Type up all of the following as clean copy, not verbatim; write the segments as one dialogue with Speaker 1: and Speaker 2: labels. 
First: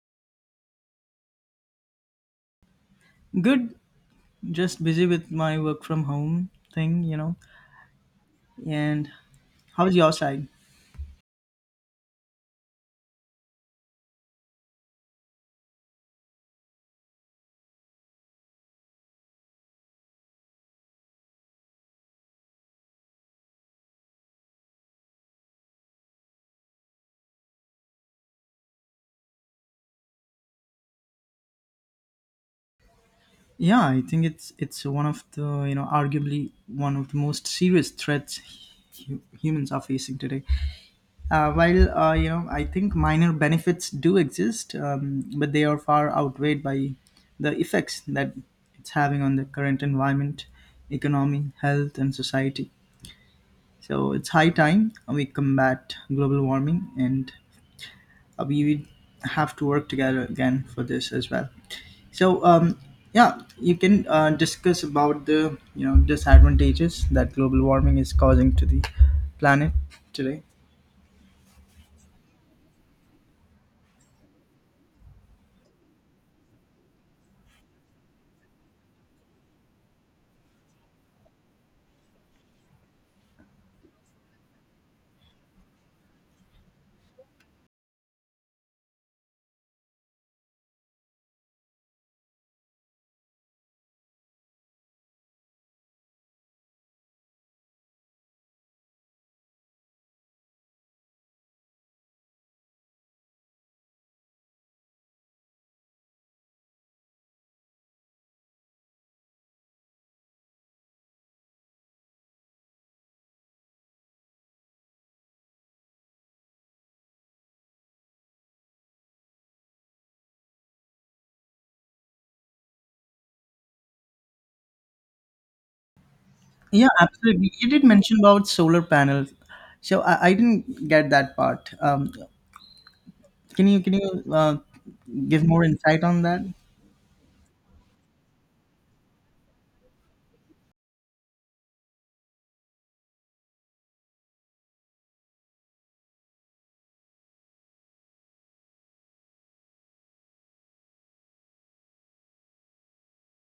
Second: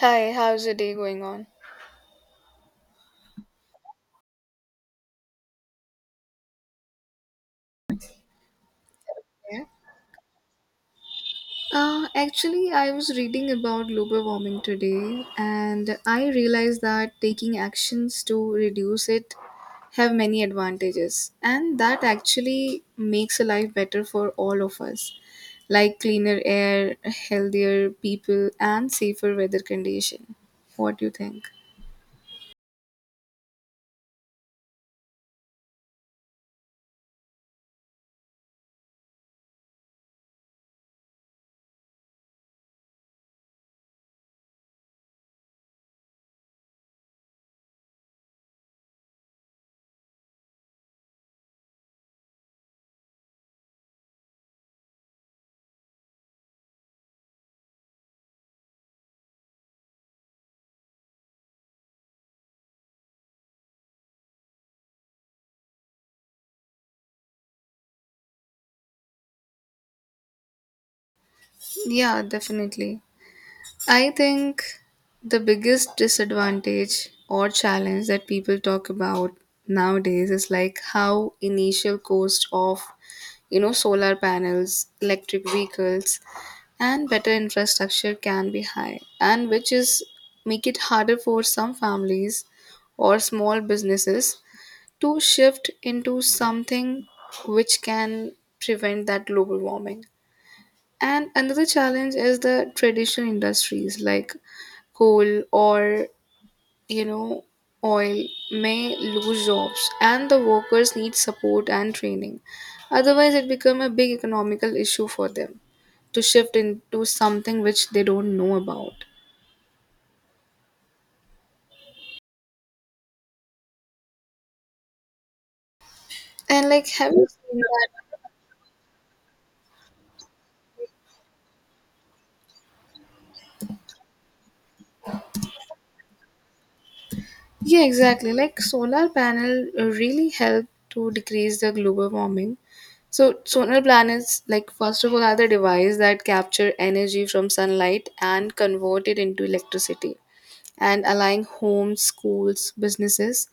Speaker 1: Hi, how's the day going on?
Speaker 2: Good, just busy with my work from home thing, you know. And
Speaker 1: Yeah.
Speaker 2: how's your side?
Speaker 1: Actually, I was reading about global warming today, and I realized that taking actions to reduce it have many advantages, and that actually makes a life better for all of us, like cleaner air, healthier people, and safer weather condition. What do you think?
Speaker 2: Yeah, I think it's one of the arguably one of the most serious threats humans are facing today. While I think minor benefits do exist, but they are far outweighed by the effects that it's having on the current environment, economy, health, and society. So it's high time we combat global warming and we would have to work together again for this as well. So yeah, you can discuss about the disadvantages that global warming is causing to the planet today.
Speaker 1: Yeah, definitely. I think the biggest disadvantage or challenge that people talk about nowadays is like how initial cost of you know solar panels, electric vehicles and better infrastructure can be high and which is make it harder for some families or small businesses to shift into something which can prevent that global warming, and another challenge is the traditional industries like coal or you know oil may lose jobs and the workers need support and training, otherwise it become a big economical issue for them to shift into something which they don't know about. And like
Speaker 2: Yeah,
Speaker 1: have you
Speaker 2: absolutely.
Speaker 1: seen
Speaker 2: You did
Speaker 1: that?
Speaker 2: mention about solar panels, so I didn't get that part. Can you give more insight on that?
Speaker 1: Yeah, exactly. Like solar panel really help to decrease the global warming. So solar planets, like first of all, are the device that capture energy from sunlight and convert it into electricity, and allowing homes, schools, businesses,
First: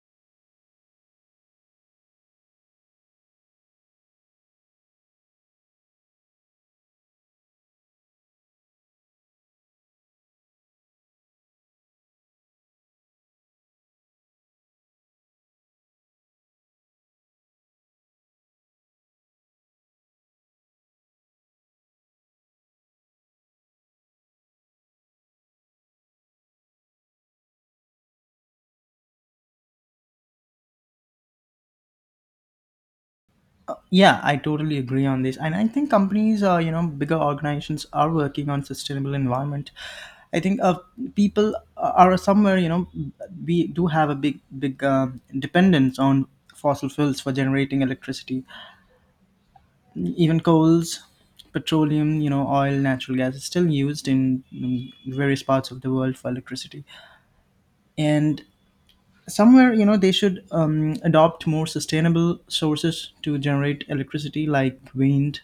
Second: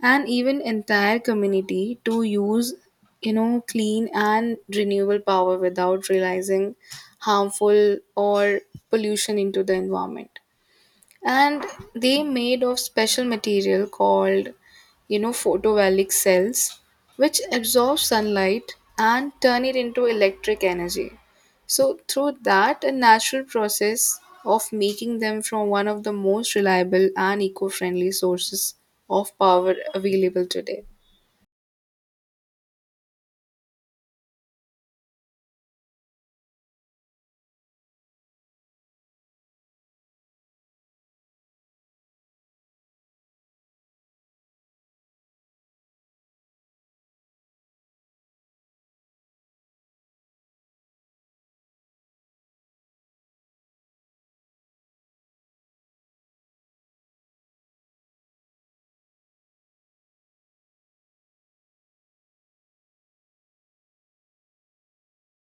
Speaker 1: and even entire community to use, you know, clean and renewable power without realizing harmful or pollution into the environment. And they made of special material called you know photovoltaic cells which absorb sunlight and turn it into electric energy, so through that a natural process of making them from one of the most reliable and eco-friendly sources of power available today.
Speaker 2: Yeah, I totally agree on this, and I think companies, bigger organizations are working on sustainable environment. I think people are somewhere, you know, we do have a big dependence on fossil fuels for generating electricity. Even coals, petroleum, you know, oil, natural gas is still used in various parts of the world for electricity, and somewhere you know they should adopt more sustainable sources to generate electricity like wind,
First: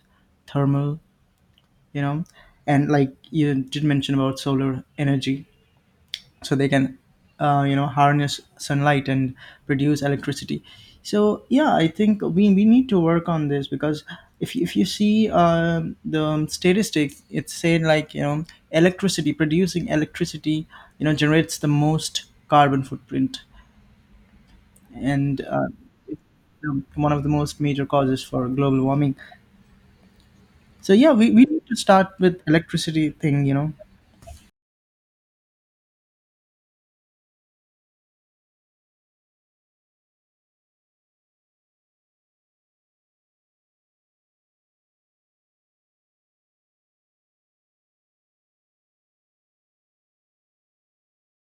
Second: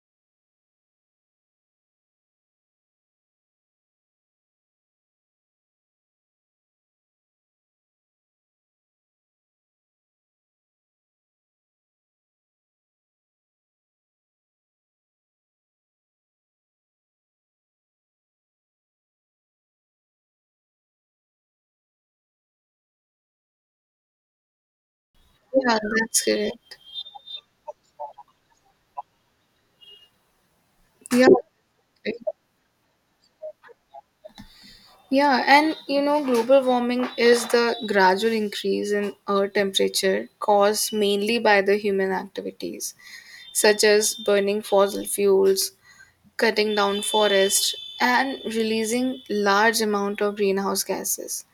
Speaker 2: thermal, you know, and like you did mention about solar energy, so they can you know harness sunlight and produce electricity. So yeah, I think we need to work on this because if you see the statistics, it said like you know electricity producing electricity, you know, generates the most carbon footprint and
Speaker 1: Yeah, that's correct.
Speaker 2: know, one of the most major causes for global warming. So yeah,
Speaker 1: Yeah.
Speaker 2: we need to start with electricity thing, you know.
Speaker 1: Yeah, and you know, global warming is the gradual increase in Earth temperature caused mainly by the human activities, such as burning fossil fuels, cutting down forests, and releasing large amount of greenhouse gases,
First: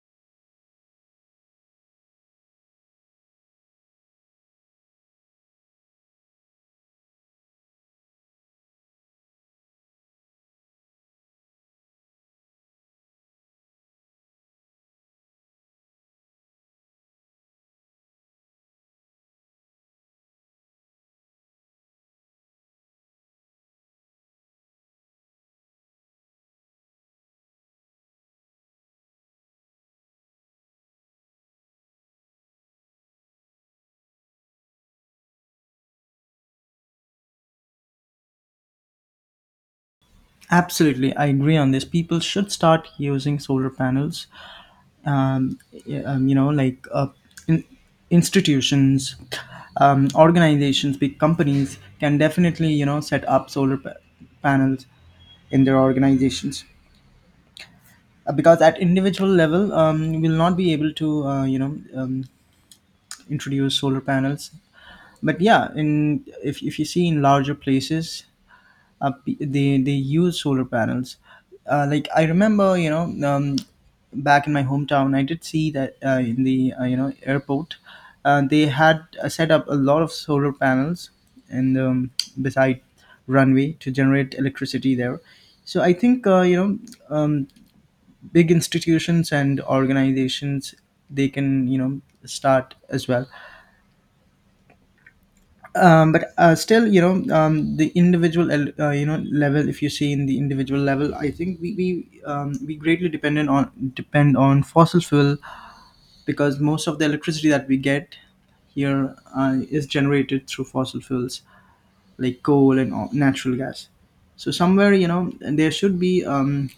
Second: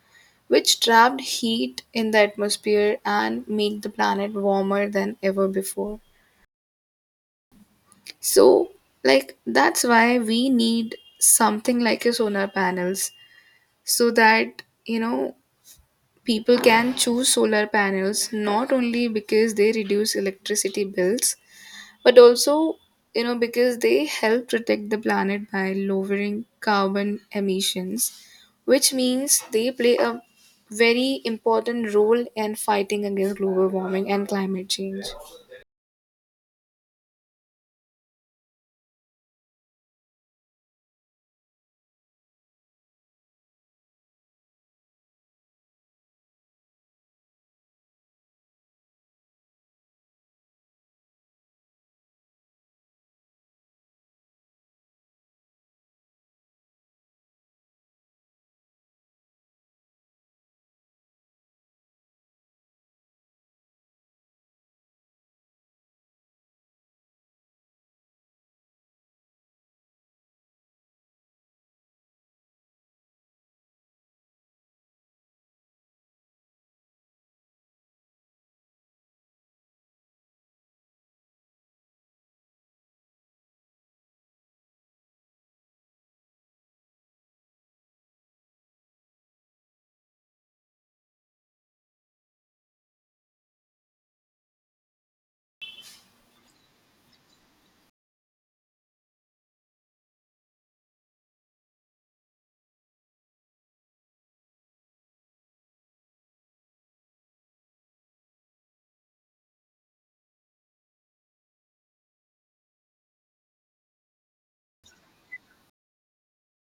Speaker 1: which trapped heat in the atmosphere and make the planet warmer than ever before. So, like that's why we need something like a solar panels so that you know people can choose solar panels not only because they reduce electricity bills, but also you know because they help protect the planet by lowering carbon emissions, which means they play a very important role in fighting against global warming and climate change.
Speaker 2: Absolutely, I agree on this. People should start using solar panels. Um, y- um, you know, like uh, in, institutions, organizations, big companies can definitely you know set up panels in their organizations. Because at individual level we'll not be able to um, introduce solar panels. But yeah, in if you see in larger places, they use solar panels. Like I remember, back in my hometown I did see that in the airport, they had set up a lot of solar panels and beside runway to generate electricity there. So I think um, big institutions and organizations, they can you know start as well. But still you know the individual level, if you see in the individual level, I think we greatly depend on fossil fuel because most of the electricity that we get here is generated through fossil fuels like coal and natural gas. So somewhere you know there should be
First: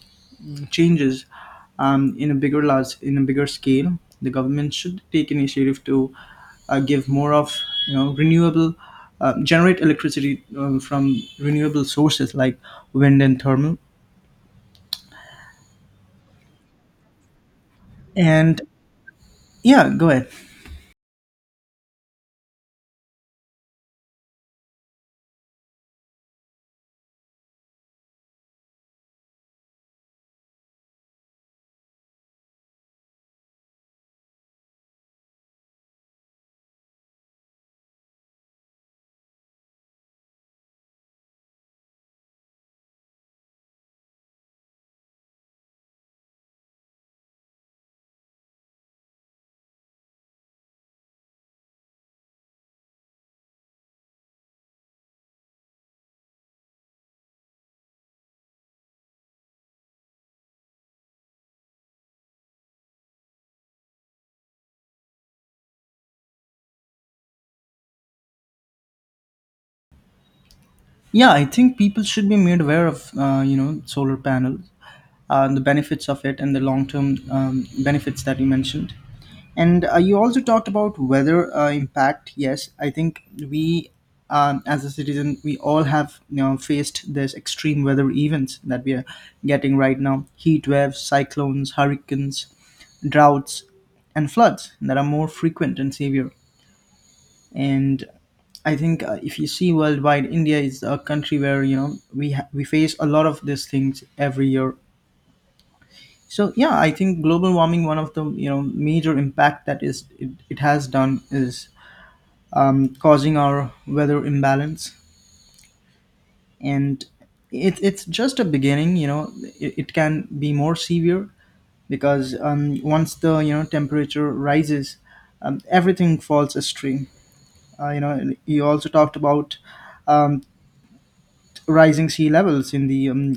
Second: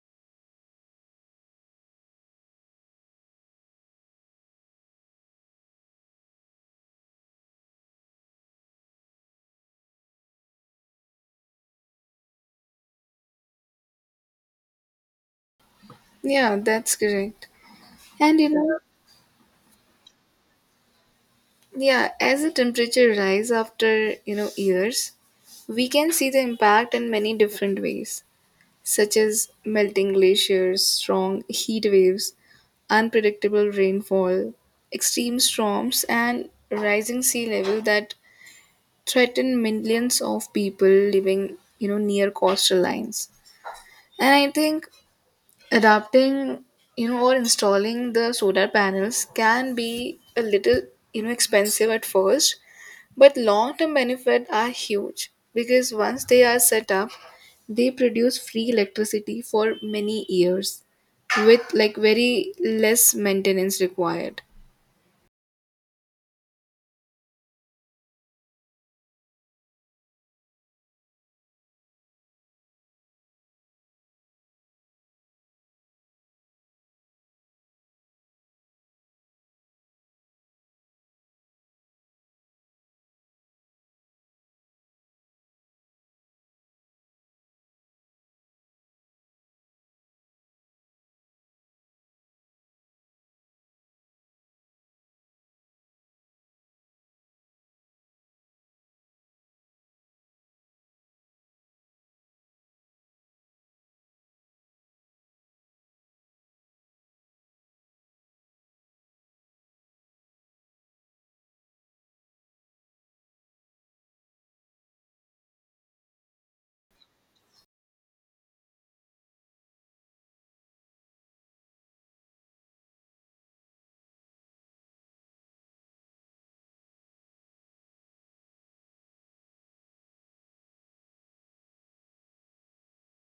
Speaker 2: changes in a bigger scale. The government should take initiative to give more of you know renewable generate electricity from renewable sources like wind and thermal.
Speaker 1: Yeah, that's correct. And you
Speaker 2: And
Speaker 1: know,
Speaker 2: yeah, go ahead.
Speaker 1: yeah, as the temperature rise after, you know, years, we can see the impact in many different ways, such as melting glaciers, strong heat waves, unpredictable rainfall, extreme storms, and rising sea level that threaten millions of people living, you know, near coastal lines. And I think adapting, you know, or installing the solar panels can be a little, you know, expensive at first, but long term benefits are huge because once they are set up, they produce free electricity for many years with like very less maintenance required.
Speaker 2: Yeah, I think people should be made aware of you know solar panels and the benefits of it and the long term benefits that you mentioned. And you also talked about weather impact. Yes, I think we, as a citizen, we all have you know faced this extreme weather events that we are getting right now: heat waves, cyclones, hurricanes, droughts, and floods that are more frequent and severe. And I think if you see worldwide, India is a country where you know we face a lot of these things every year, so yeah I think global warming, one of the you know major impact that it has done, is causing our weather imbalance. And it's just a beginning, you know. It can be more severe because once the you know temperature rises, everything falls astray. You know, and you also talked about um, rising sea levels in the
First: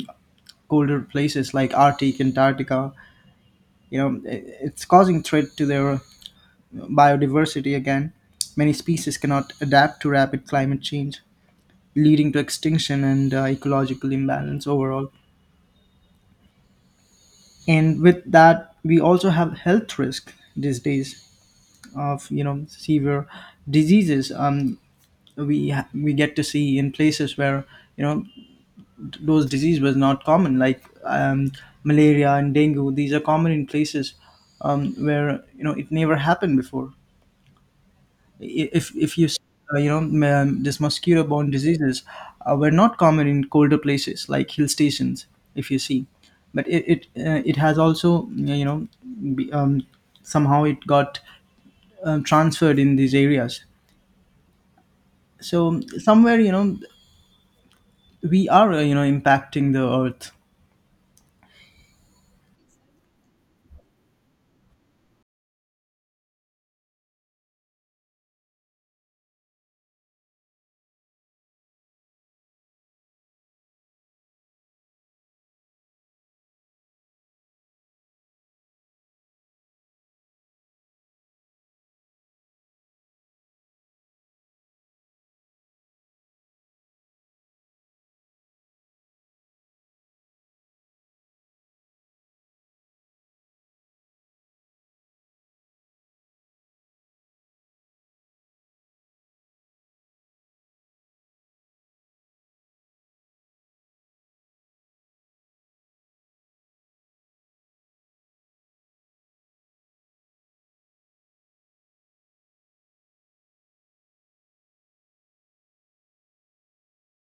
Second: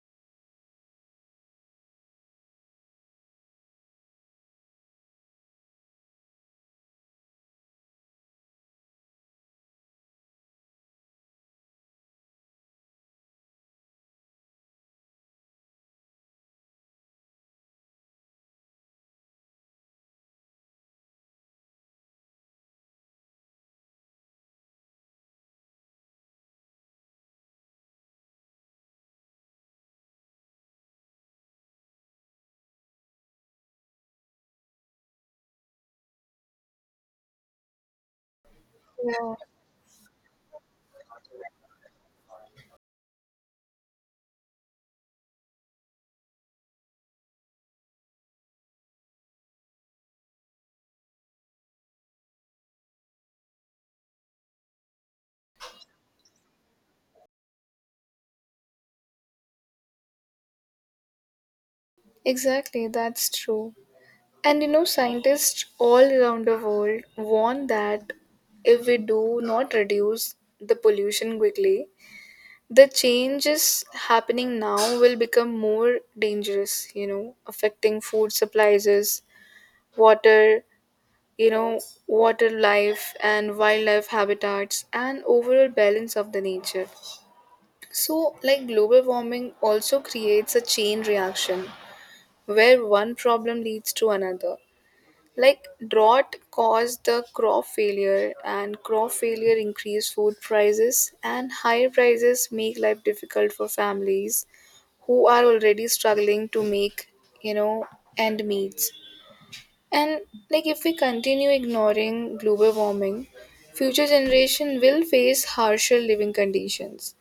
Speaker 2: colder places like Arctic, Antarctica. You know it's causing threat to their biodiversity again. Many species cannot adapt to rapid climate change, leading to extinction and ecological imbalance overall. And with that, we also have health risk these days of you know severe diseases. Um, we get to see in places where you know those disease was not common, like malaria and dengue. These are common in places where you know it never happened before. If you You know this mosquito borne diseases were not common in colder places like hill stations if you see. But it has also you know be- um, somehow it got transferred in these areas. So somewhere you know we are you know impacting the earth.
Speaker 1: Exactly, that's true. And you know, scientists all around the world warn that if we do not reduce the pollution quickly, the changes happening now will become more dangerous, you know, affecting food supplies, water, you know, water life and wildlife habitats and overall balance of the nature. So, like global warming also creates a chain reaction where one problem leads to another. Like drought caused the crop failure, and crop failure increased food prices, and higher prices make life difficult for families who are already struggling to make, you know, end meets. And like if we continue ignoring global warming, future generation will face harsher living conditions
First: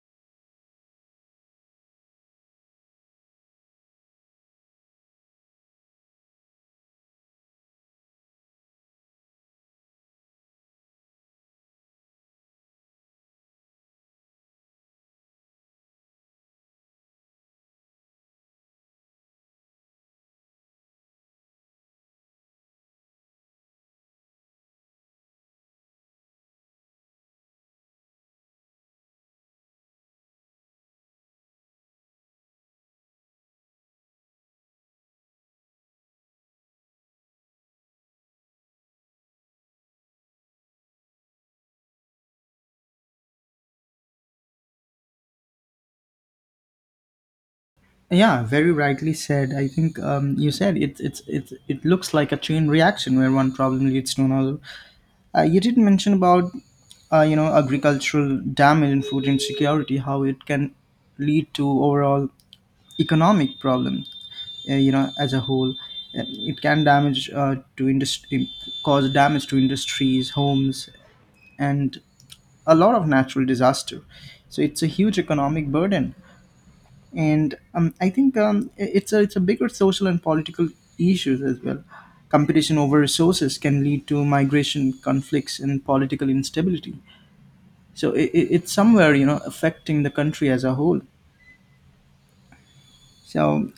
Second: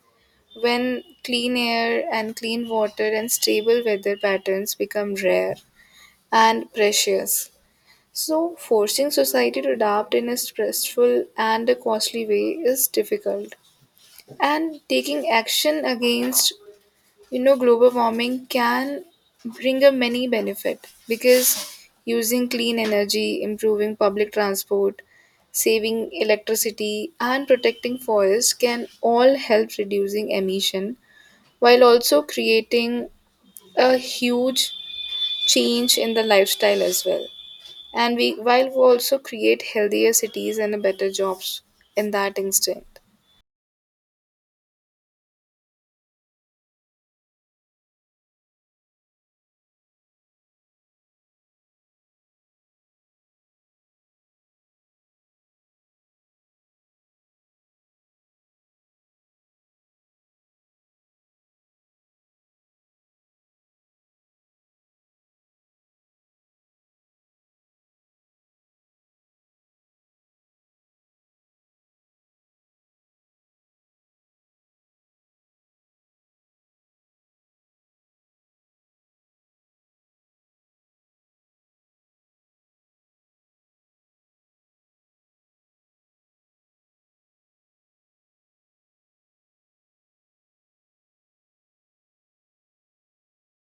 Speaker 1: when clean air and clean water and stable weather patterns become rare and precious. So forcing society to adapt in a stressful and a costly way is difficult. And taking action against you know, global warming can bring a many benefit because using clean energy, improving public transport, saving electricity, and protecting forests can all help reducing emission while also creating a huge change in the lifestyle as well. And we while we also create healthier cities and a better jobs in that instant.
Speaker 2: Yeah, very rightly said. I think you said it, it looks like a chain reaction where one problem leads to another. You did mention about you know agricultural damage and food insecurity, how it can lead to overall economic problem. You know, as a whole, Uh, it can cause damage to industries, homes, and a lot of natural disaster. So it's a huge economic burden, and I think it's a bigger social and political issues as well. Competition over resources can lead to migration, conflicts, and political instability, so it's somewhere you know affecting the country as a whole. So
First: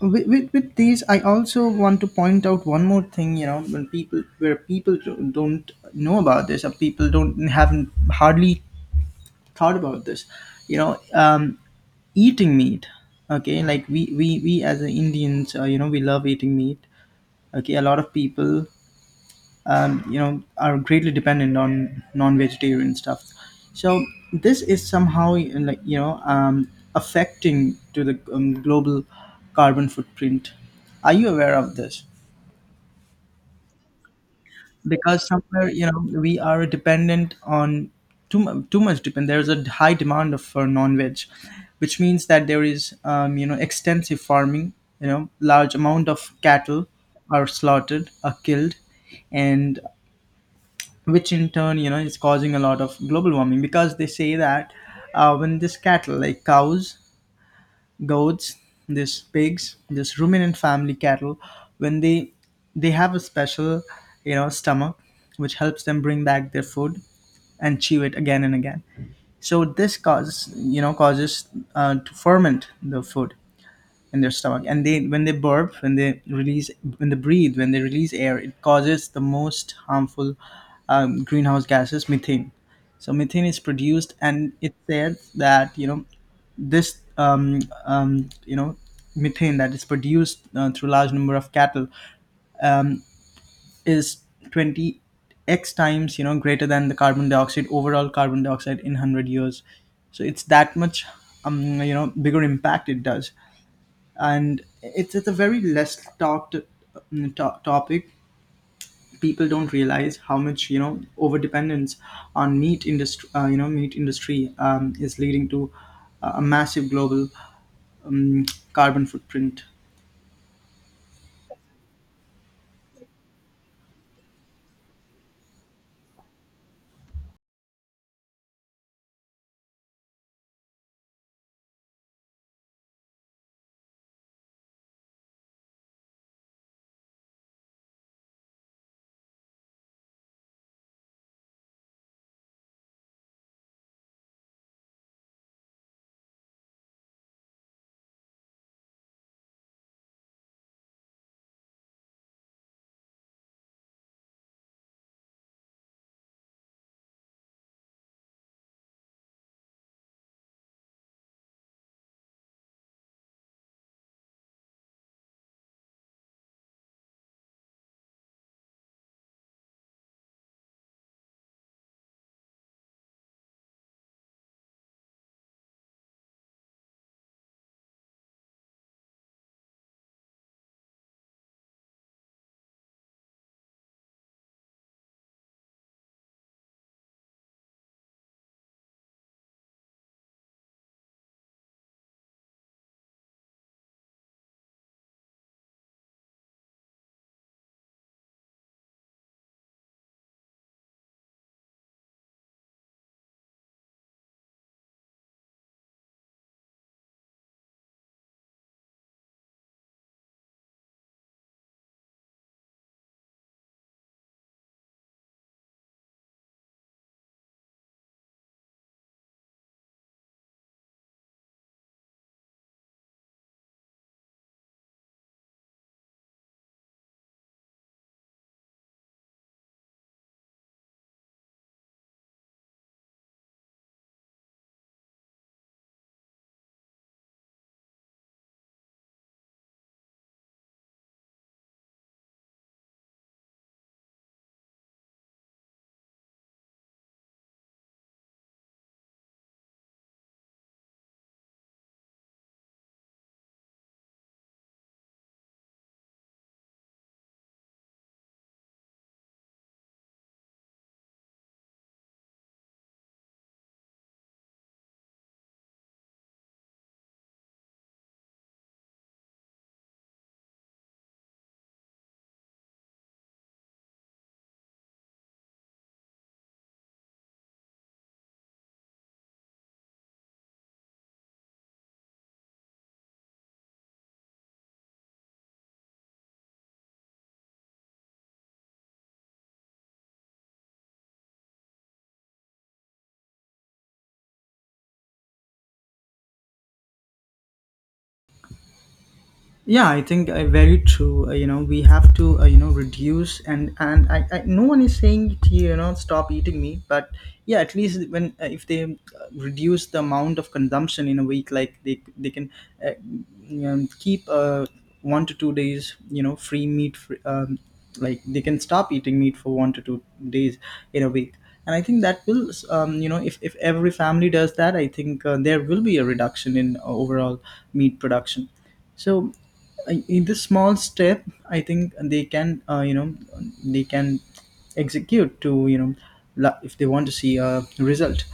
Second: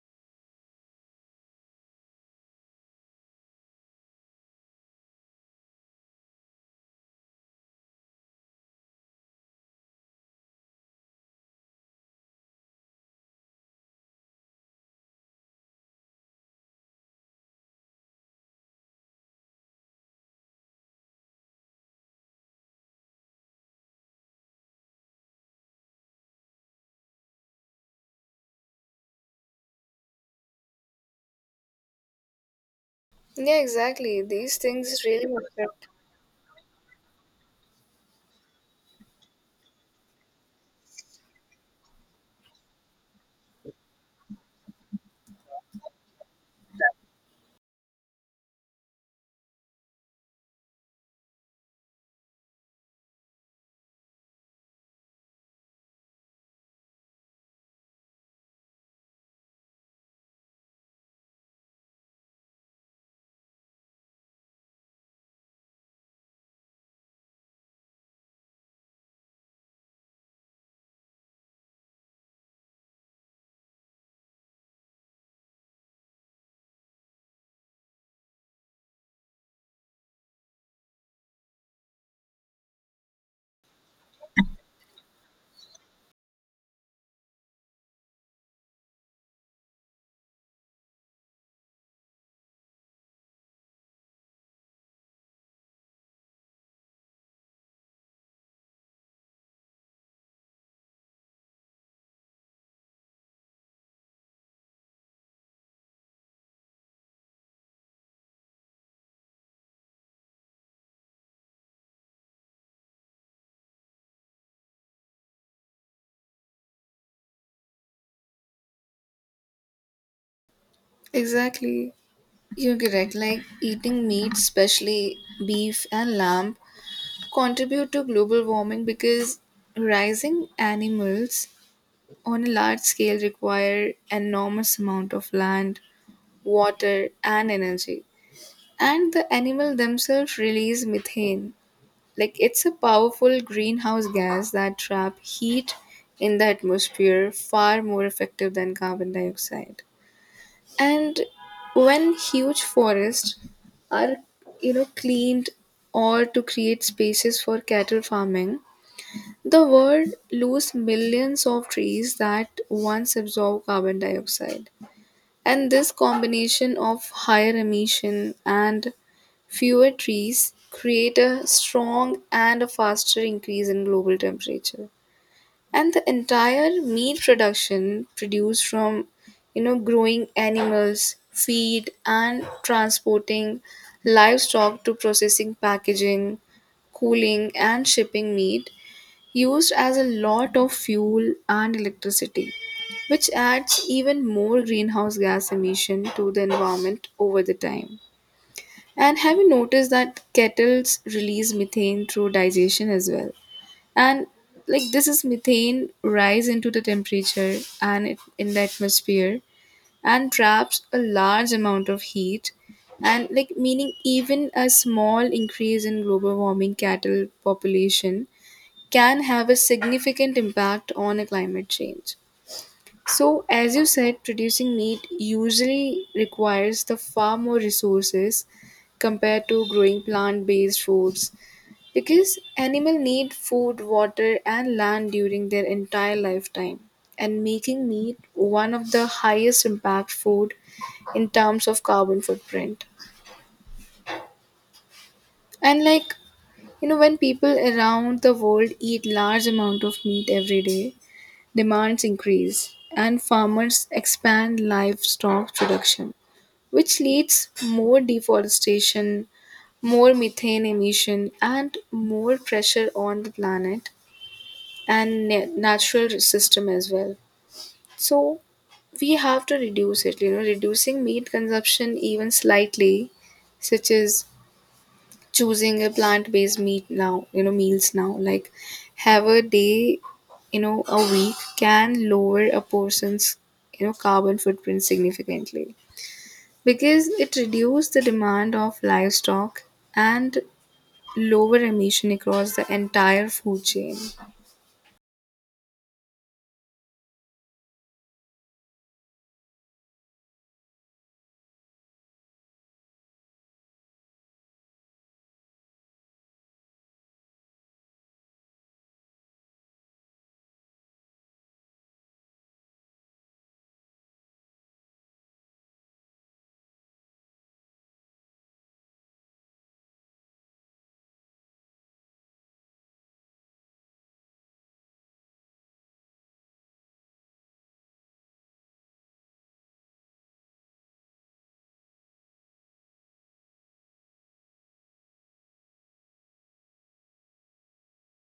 Speaker 2: with these, I also want to point out one more thing, you know, when people where people don't know about this, or people don't haven't hardly thought about this, you know, eating meat. Okay, like we as Indians, you know we love eating meat. Okay, a lot of people, you know, are greatly dependent on non-vegetarian stuff. So this is somehow like you know affecting to the global carbon footprint. Are you aware of this?
Speaker 1: Yeah, exactly. These things really
Speaker 2: Because somewhere
Speaker 1: matter.
Speaker 2: you know we are dependent on too much depend there's a high demand of for non-veg, which means that there is you know extensive farming, you know large amount of cattle are slaughtered, are killed. And which in turn you know is causing a lot of global warming because they say that when this cattle, like cows, goats, this pigs, this ruminant family cattle, when they have a special you know stomach which helps them bring back their food and chew it again and again. So this causes you know causes to ferment the food in their stomach, and they, when they burp, when they release, when they breathe, when they release air, it causes the most harmful greenhouse gases, methane. So methane is produced, and it says that you know this you know methane that is produced through large number of cattle is 20 x times you know greater than the carbon dioxide, overall carbon dioxide in 100 years. So it's that much you know bigger impact it does. And it's a very less talked topic. People don't realize how much you know over dependence on meat industry. You know, meat industry is leading to a massive global um, carbon footprint.
Speaker 1: Exactly. You're correct. Like eating meat, especially beef and lamb, contribute to global warming because rising animals on a large scale require enormous amount of land, water, and energy. And the animal themselves release methane. Like it's a powerful greenhouse gas that trap heat in the atmosphere far more effective than carbon dioxide. And when huge forests are you know cleaned or to create spaces for cattle farming, the world lose millions of trees that once absorb carbon dioxide, and this combination of higher emission and fewer trees create a strong and a faster increase in global temperature. And the entire meat production produced from you know growing animals feed and transporting livestock to processing, packaging, cooling and shipping meat used as a lot of fuel and electricity, which adds even more greenhouse gas emission to the environment over the time. And have you noticed that kettles release methane through digestion as well? And like this is methane rise into the temperature and it, in the atmosphere and traps a large amount of heat. And like meaning even a small increase in global warming cattle population can have a significant impact on a climate change. So as you said, producing meat usually requires the far more resources compared to growing plant based foods, because animals need food, water, and land during their entire lifetime, and making meat one of the highest impact food in terms of carbon footprint. And like you know, when people around the world eat large amount of meat every day, demands increase, and farmers expand livestock production, which leads more deforestation, more methane emission, and more pressure on the planet and natural system as well. So we have to reduce it. You know, reducing meat consumption even slightly, such as choosing a plant-based meat now you know meals now like have a day you know a week can lower a person's you know carbon footprint significantly because it reduces the demand of livestock and lower emission across the entire food chain.
Speaker 2: Yeah, I think very true. You know, we have to you know reduce, I no one is saying to you you know stop eating meat, but yeah, at least when if they reduce the amount of consumption in a week, like they can uh, you know, keep 1 to 2 days you know free meat, free, like they can stop eating meat for 1 to 2 days in a week. And I think that will, you know, if every family does that, I think there will be a reduction in overall meat production. So in this small step, I think they can you know, they can execute to you know, if they want to see a result.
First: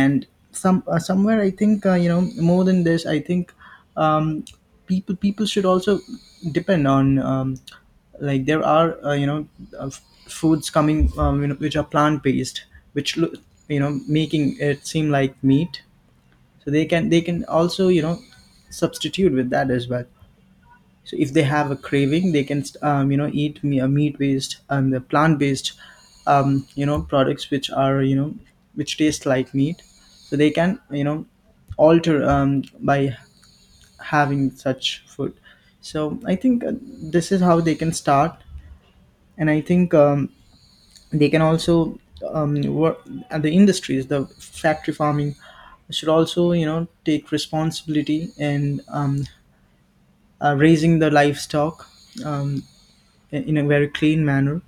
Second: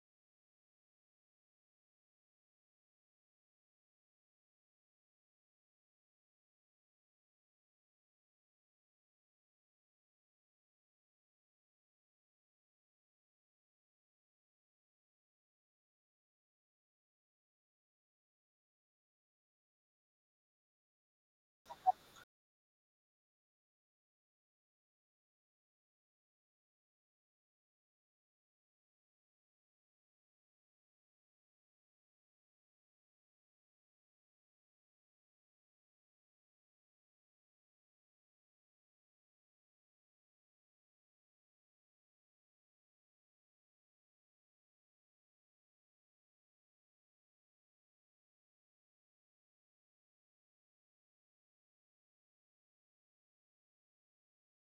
Speaker 2: And some somewhere I think you know, more than this I think, um, people should also depend on like there are you know, uh, f- foods coming you know, which are plant based, which look you know, making it seem like meat. So they can also you know, substitute with that as well. So if they have a craving, they can you know, eat meat based and the plant based you know products which are you know, which taste like meat. So they can you know, alter by having such food. So I think this is how they can start. And I think they can also work. And the industries, the factory farming should also you know take responsibility in raising the livestock um, in a very clean manner.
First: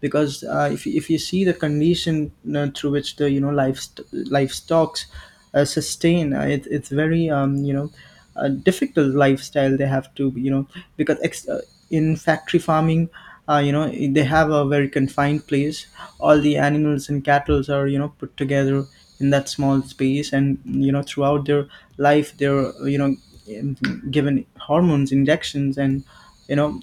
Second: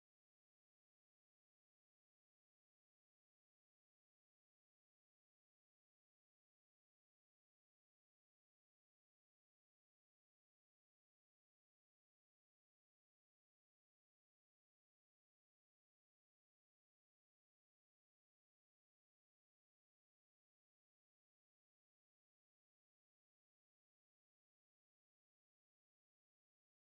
Speaker 2: Because if you see the condition through which the you know livestocks sustain, it's very you know, a difficult lifestyle they have to you know. Because in factory farming, you know, they have a very confined place. All the animals and cattle are you know put together in that small space. And you know throughout their life, they're you know given hormones, injections, and you know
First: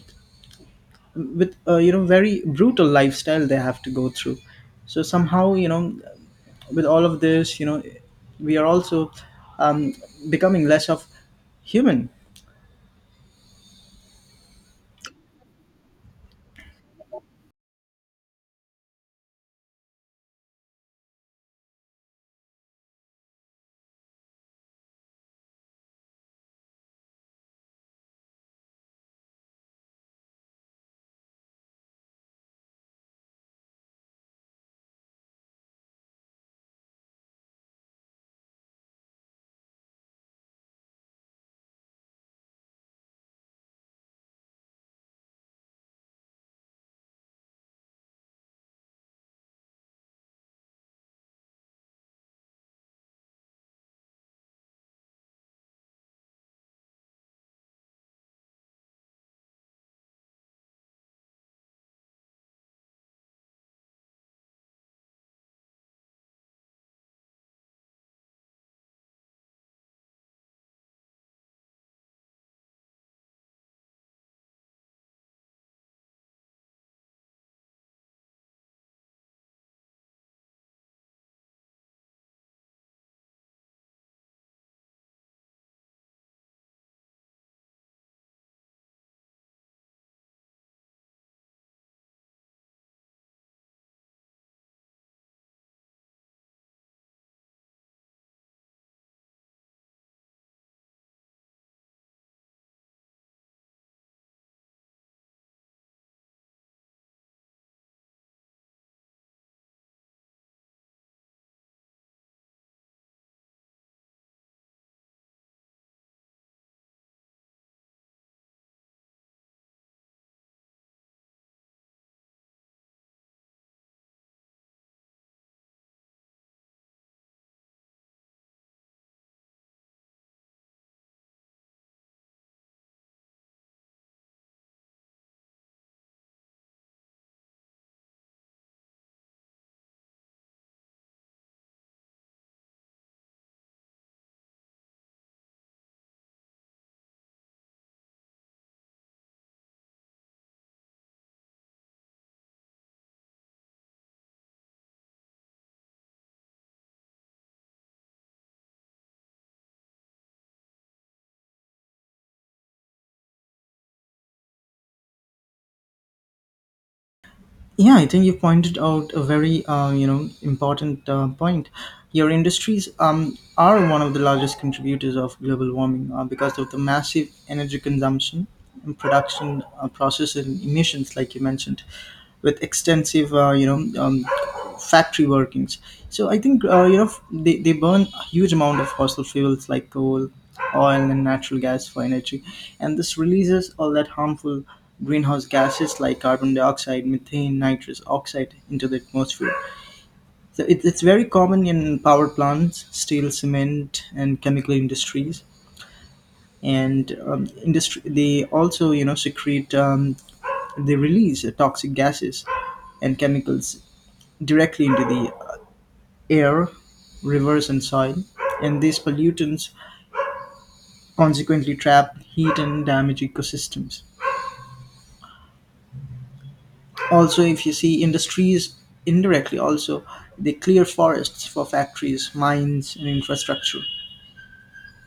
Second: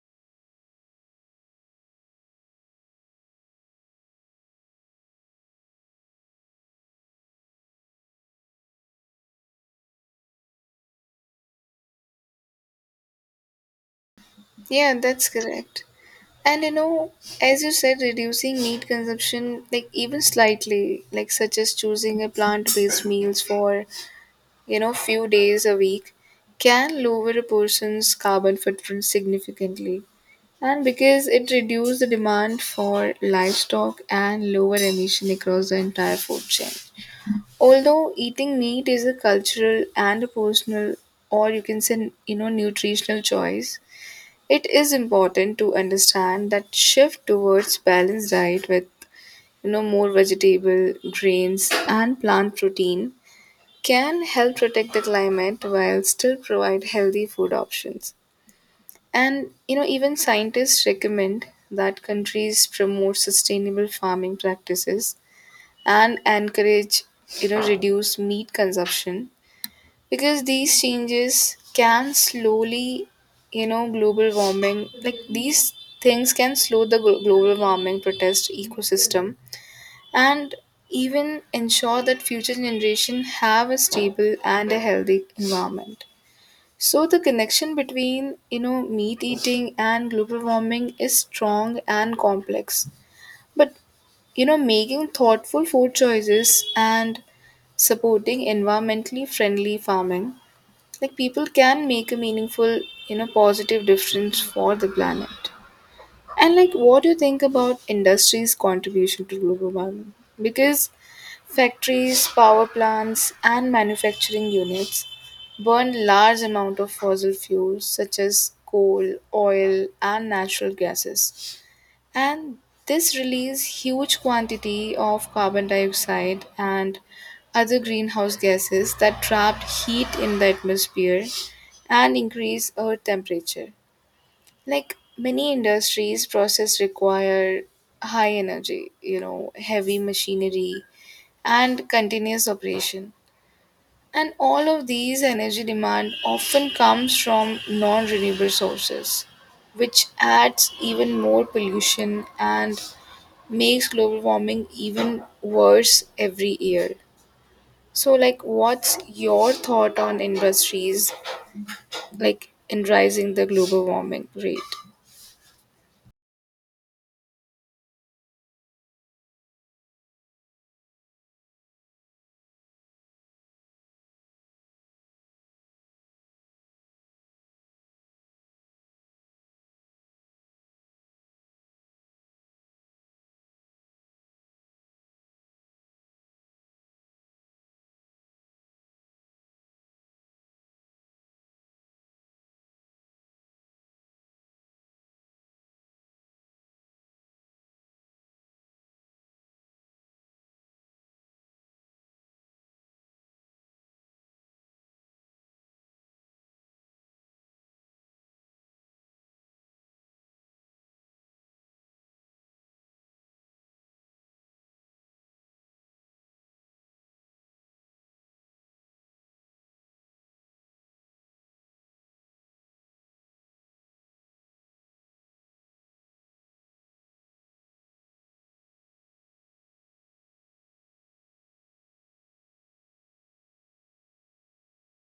Speaker 2: with a you know very brutal lifestyle they have to go through. So somehow you know, with all of this you know, we are also um, becoming less of human.
Speaker 1: Yeah, that's correct. And you know, as you said, reducing meat consumption, like even slightly, like such as choosing a plant based meals for, you know, few days a week, can lower a person's carbon footprint significantly. And because it reduces the demand for livestock and lower emission across the entire food chain. Although eating meat is a cultural and a personal, or you can say, you know, nutritional choice, it is important to understand that shift towards balanced diet with you know more vegetable, grains and plant protein can help protect the climate while still provide healthy food options. And you know even scientists recommend that countries promote sustainable farming practices and encourage you know reduce meat consumption, because these changes can slowly you know global warming like these things can slow the global warming protest ecosystem and even ensure that future generation have a stable and a healthy environment. So the connection between you know meat eating and global warming is strong and complex, but you know making thoughtful food choices and supporting environmentally friendly farming, like people can make a meaningful you know positive difference for the planet. And like what do you think about industry's contribution to global warming, because factories power plants and manufacturing units burn large amount of fossil fuels such as coal oil and natural gases, and this release huge quantity of carbon dioxide and other greenhouse gases that trap heat in the atmosphere and increase earth temperature. Like many industries process require high energy you know heavy machinery and continuous operation, and all of these energy demand often comes from non renewable sources, which adds even more pollution and makes global warming even worse every year. So, like, what's your thought on industries like in rising the global warming rate?
Speaker 2: Yeah, I think you pointed out a very you know important point. Your industries are one of the largest contributors of global warming, because of the massive energy consumption and production process and emissions like you mentioned, with extensive you know factory workings. So I think you know, they burn a huge amount of fossil fuels like coal, oil, and natural gas for energy. And this releases all that harmful greenhouse gases like carbon dioxide, methane, nitrous oxide into the atmosphere. So it's very common in power plants, steel, cement, and chemical industries. And industry, they also you know secrete they release toxic gases and chemicals directly into the air, rivers and soil, and these pollutants consequently trap heat and damage ecosystems. Also, if you see industries indirectly also, they clear forests for factories, mines and infrastructure.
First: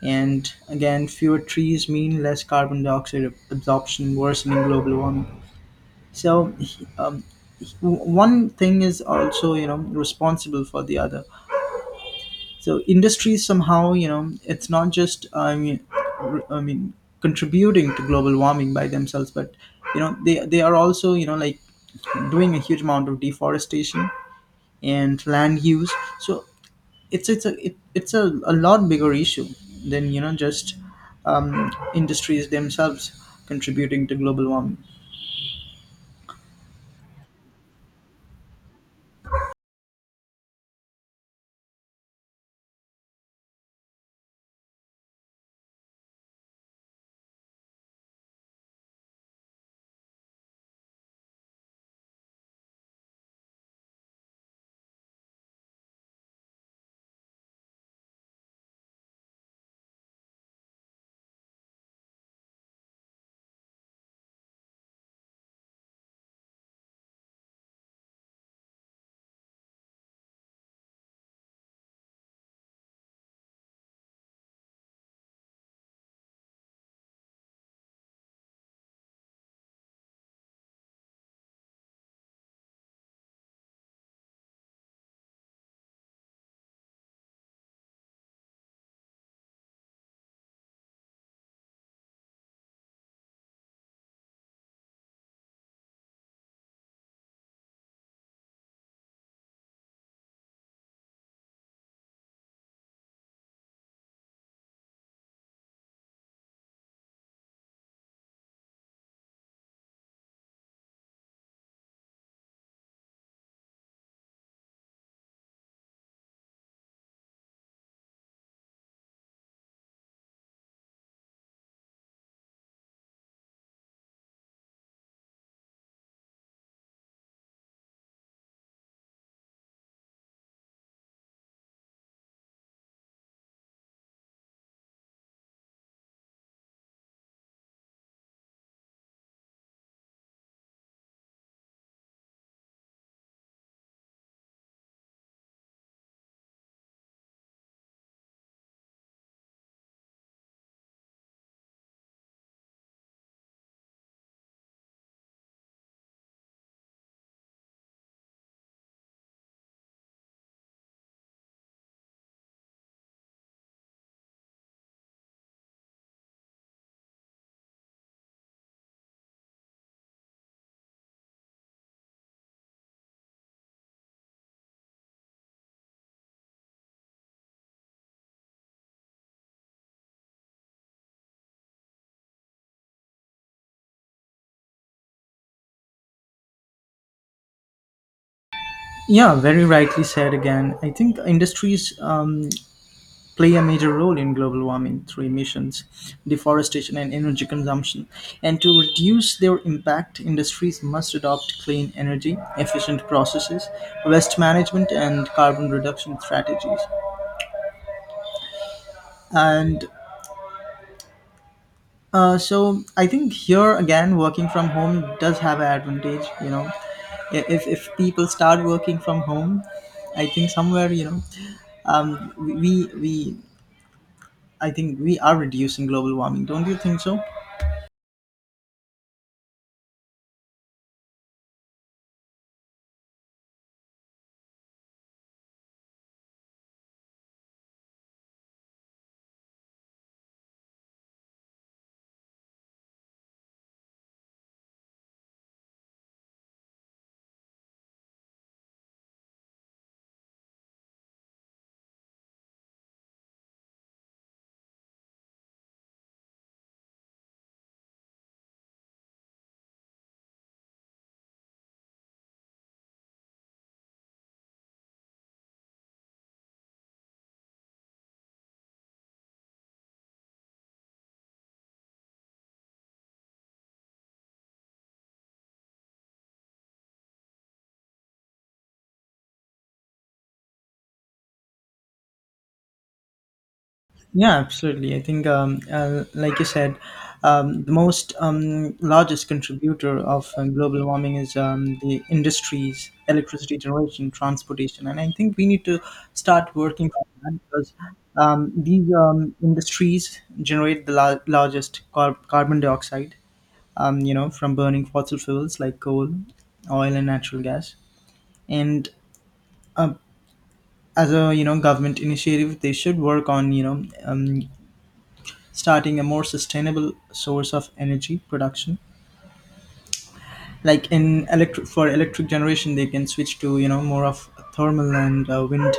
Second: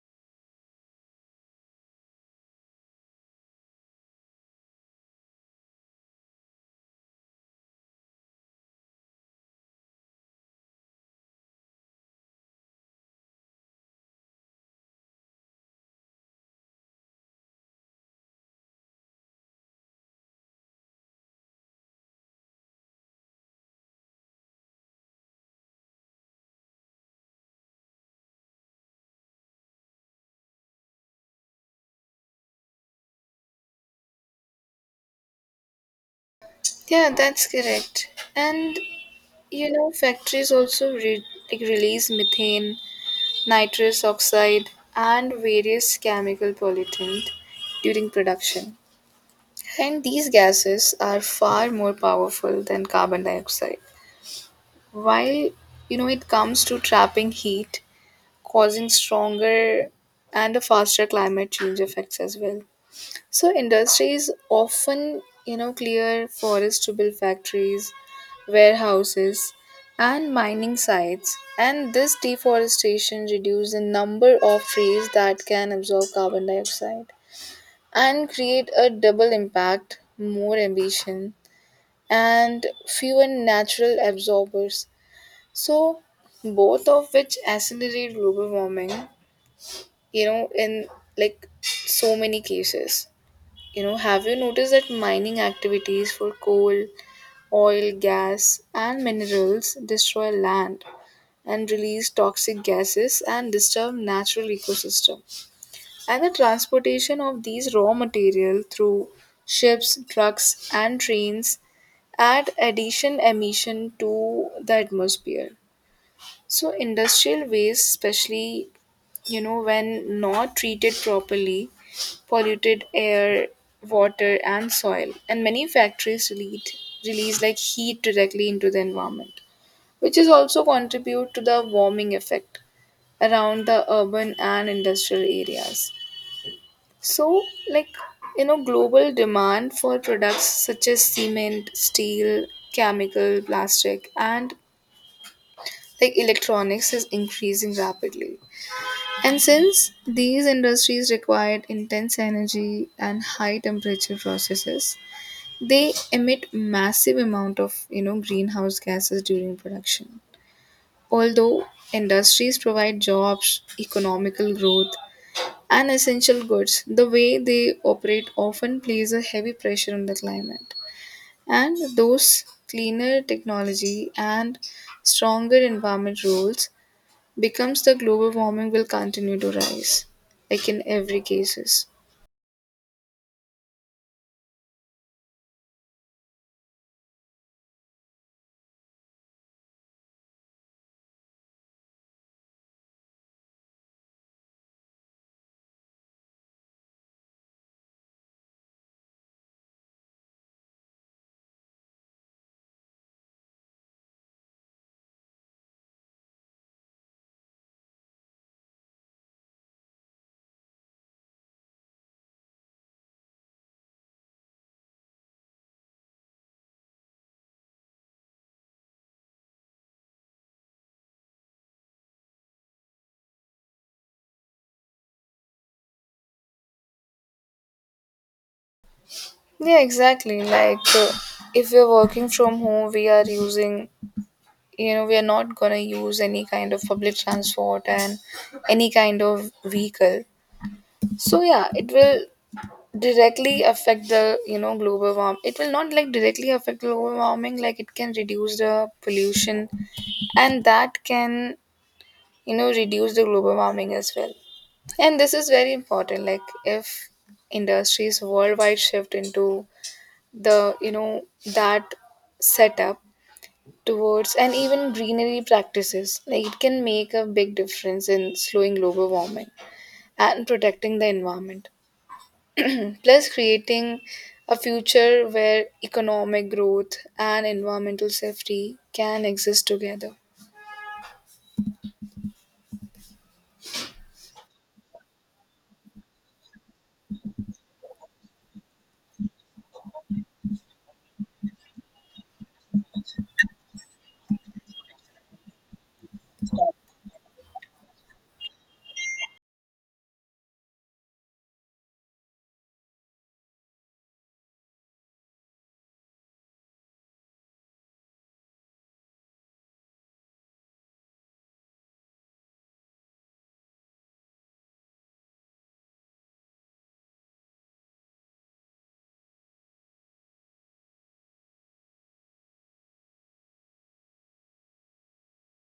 Speaker 2: And again, fewer trees mean less carbon dioxide absorption, worsening global warming. So, um, one thing is also, you know, responsible for the other. So industry somehow you know it's not just I mean, I mean contributing to global warming by themselves, but you know they are also you know like doing a huge amount of deforestation and land use. So it's a lot bigger issue than you know just industries themselves contributing to global warming.
Speaker 1: Yeah, that's correct. And you know, factories also release methane, nitrous oxide, and various chemical pollutant during production. And these gases are far more powerful than carbon dioxide. While you know it comes to trapping heat, causing stronger and a faster climate change effects as well. So industries often, you know, clear forests to build factories, warehouses, and mining sites. And this deforestation reduces the number of trees that can absorb carbon dioxide and create a double impact, more emission, and fewer natural absorbers. So both of which accelerate global warming you know in like so many cases. You know, have you noticed that mining activities for coal, oil, gas and minerals destroy land and release toxic gases and disturb natural ecosystem, and the transportation of these raw material through ships, trucks and trains add addition emission to the atmosphere. So industrial waste, especially you know when not treated properly, polluted air, water, and soil, and many factories release like heat directly into the environment, which is also contribute to the warming effect around the urban and industrial areas. So like you know global demand for products such as cement, steel, chemical, plastic, and like electronics is increasing rapidly. And since these industries required intense energy and high temperature processes, they emit massive amount of, you know, greenhouse gases during production. Although industries provide jobs, economical growth, and essential goods, the way they operate often plays a heavy pressure on the climate. And those cleaner technology and stronger environment rules becomes the global warming will continue to rise like in every cases.
Speaker 2: Yeah, very rightly said. Again, I think industries play a major role in global warming through emissions, deforestation, and energy consumption. And to reduce their impact, industries must adopt clean energy, efficient processes, waste management, and carbon reduction strategies. And so I think here again, working from home does have an advantage, you know. If people start working from home, I think somewhere, you know, um, we, we, I think we are reducing global warming. Don't you think so?
Speaker 1: Yeah, exactly. Like if we're working from home we are using you know we are not going to use any kind of public transport and any kind of vehicle, so yeah it will directly affect the you know global warm it will not like directly affect global warming like it can reduce the pollution and that can you know reduce the global warming as well. And this is very important. Like if industries worldwide shift into the, you know, that setup towards and even greenery practices, like it can make a big difference in slowing global warming and protecting the environment. Plus creating a future where economic growth and environmental safety can exist together.
Speaker 2: Yeah, absolutely. I think, like you said, the most largest contributor of global warming is the industries, electricity generation, transportation, and I think we need to start working on that. Because these industries generate the largest carbon dioxide, you know, from burning fossil fuels like coal, oil, and natural gas. And uh, as a you know government initiative, they should work on you know starting a more sustainable source of energy production. Like in electric, for electric generation, they can switch to you know more of thermal and wind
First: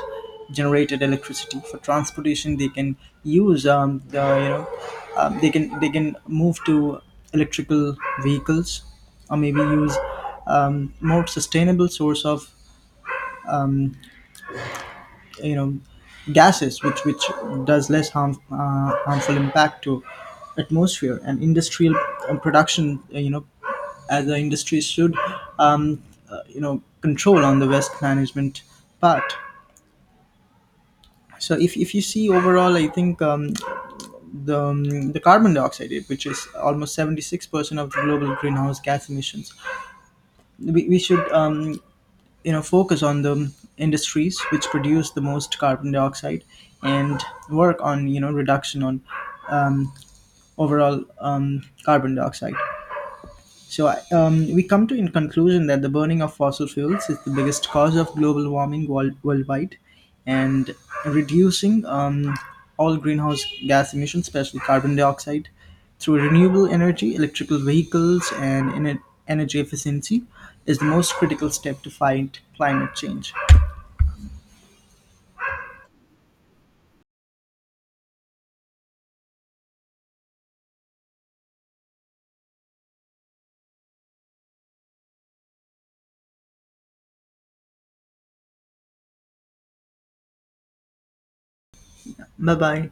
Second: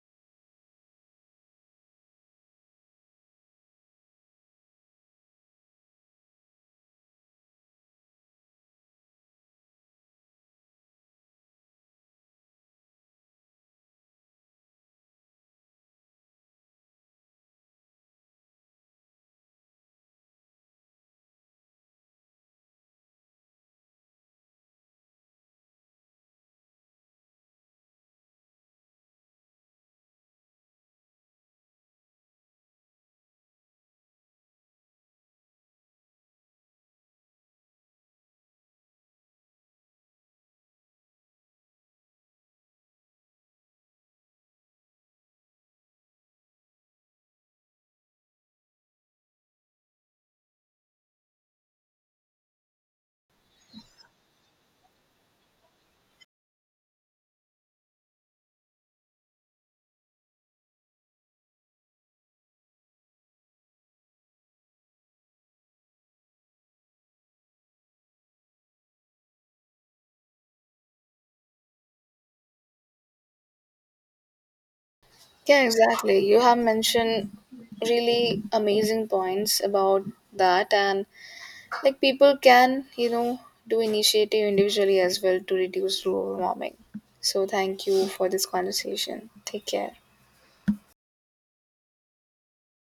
Speaker 2: generated electricity. For transportation, they can use the you know they can move to electrical vehicles, or maybe use more sustainable source of um, you know gases which does less harm, harmful impact to atmosphere. And industrial production, you know, as the industry should um, you know control on the waste management part. So if you see overall, I think the carbon dioxide which is almost 76% of the global greenhouse gas emissions, we should you know focus on the industries which produce the most carbon dioxide and work on you know reduction on um, overall carbon dioxide. So we come to in conclusion that the burning of fossil fuels is the biggest cause of global warming worldwide. And reducing all greenhouse gas emissions, especially carbon dioxide, through renewable energy, electrical vehicles, and energy efficiency is the most critical step to fight climate change.
Speaker 1: Yeah, exactly. You have mentioned really amazing points about that. And like people can, you know, do initiative individually as well to reduce global warming. So thank you for this conversation. Take care.
Speaker 2: Bye bye.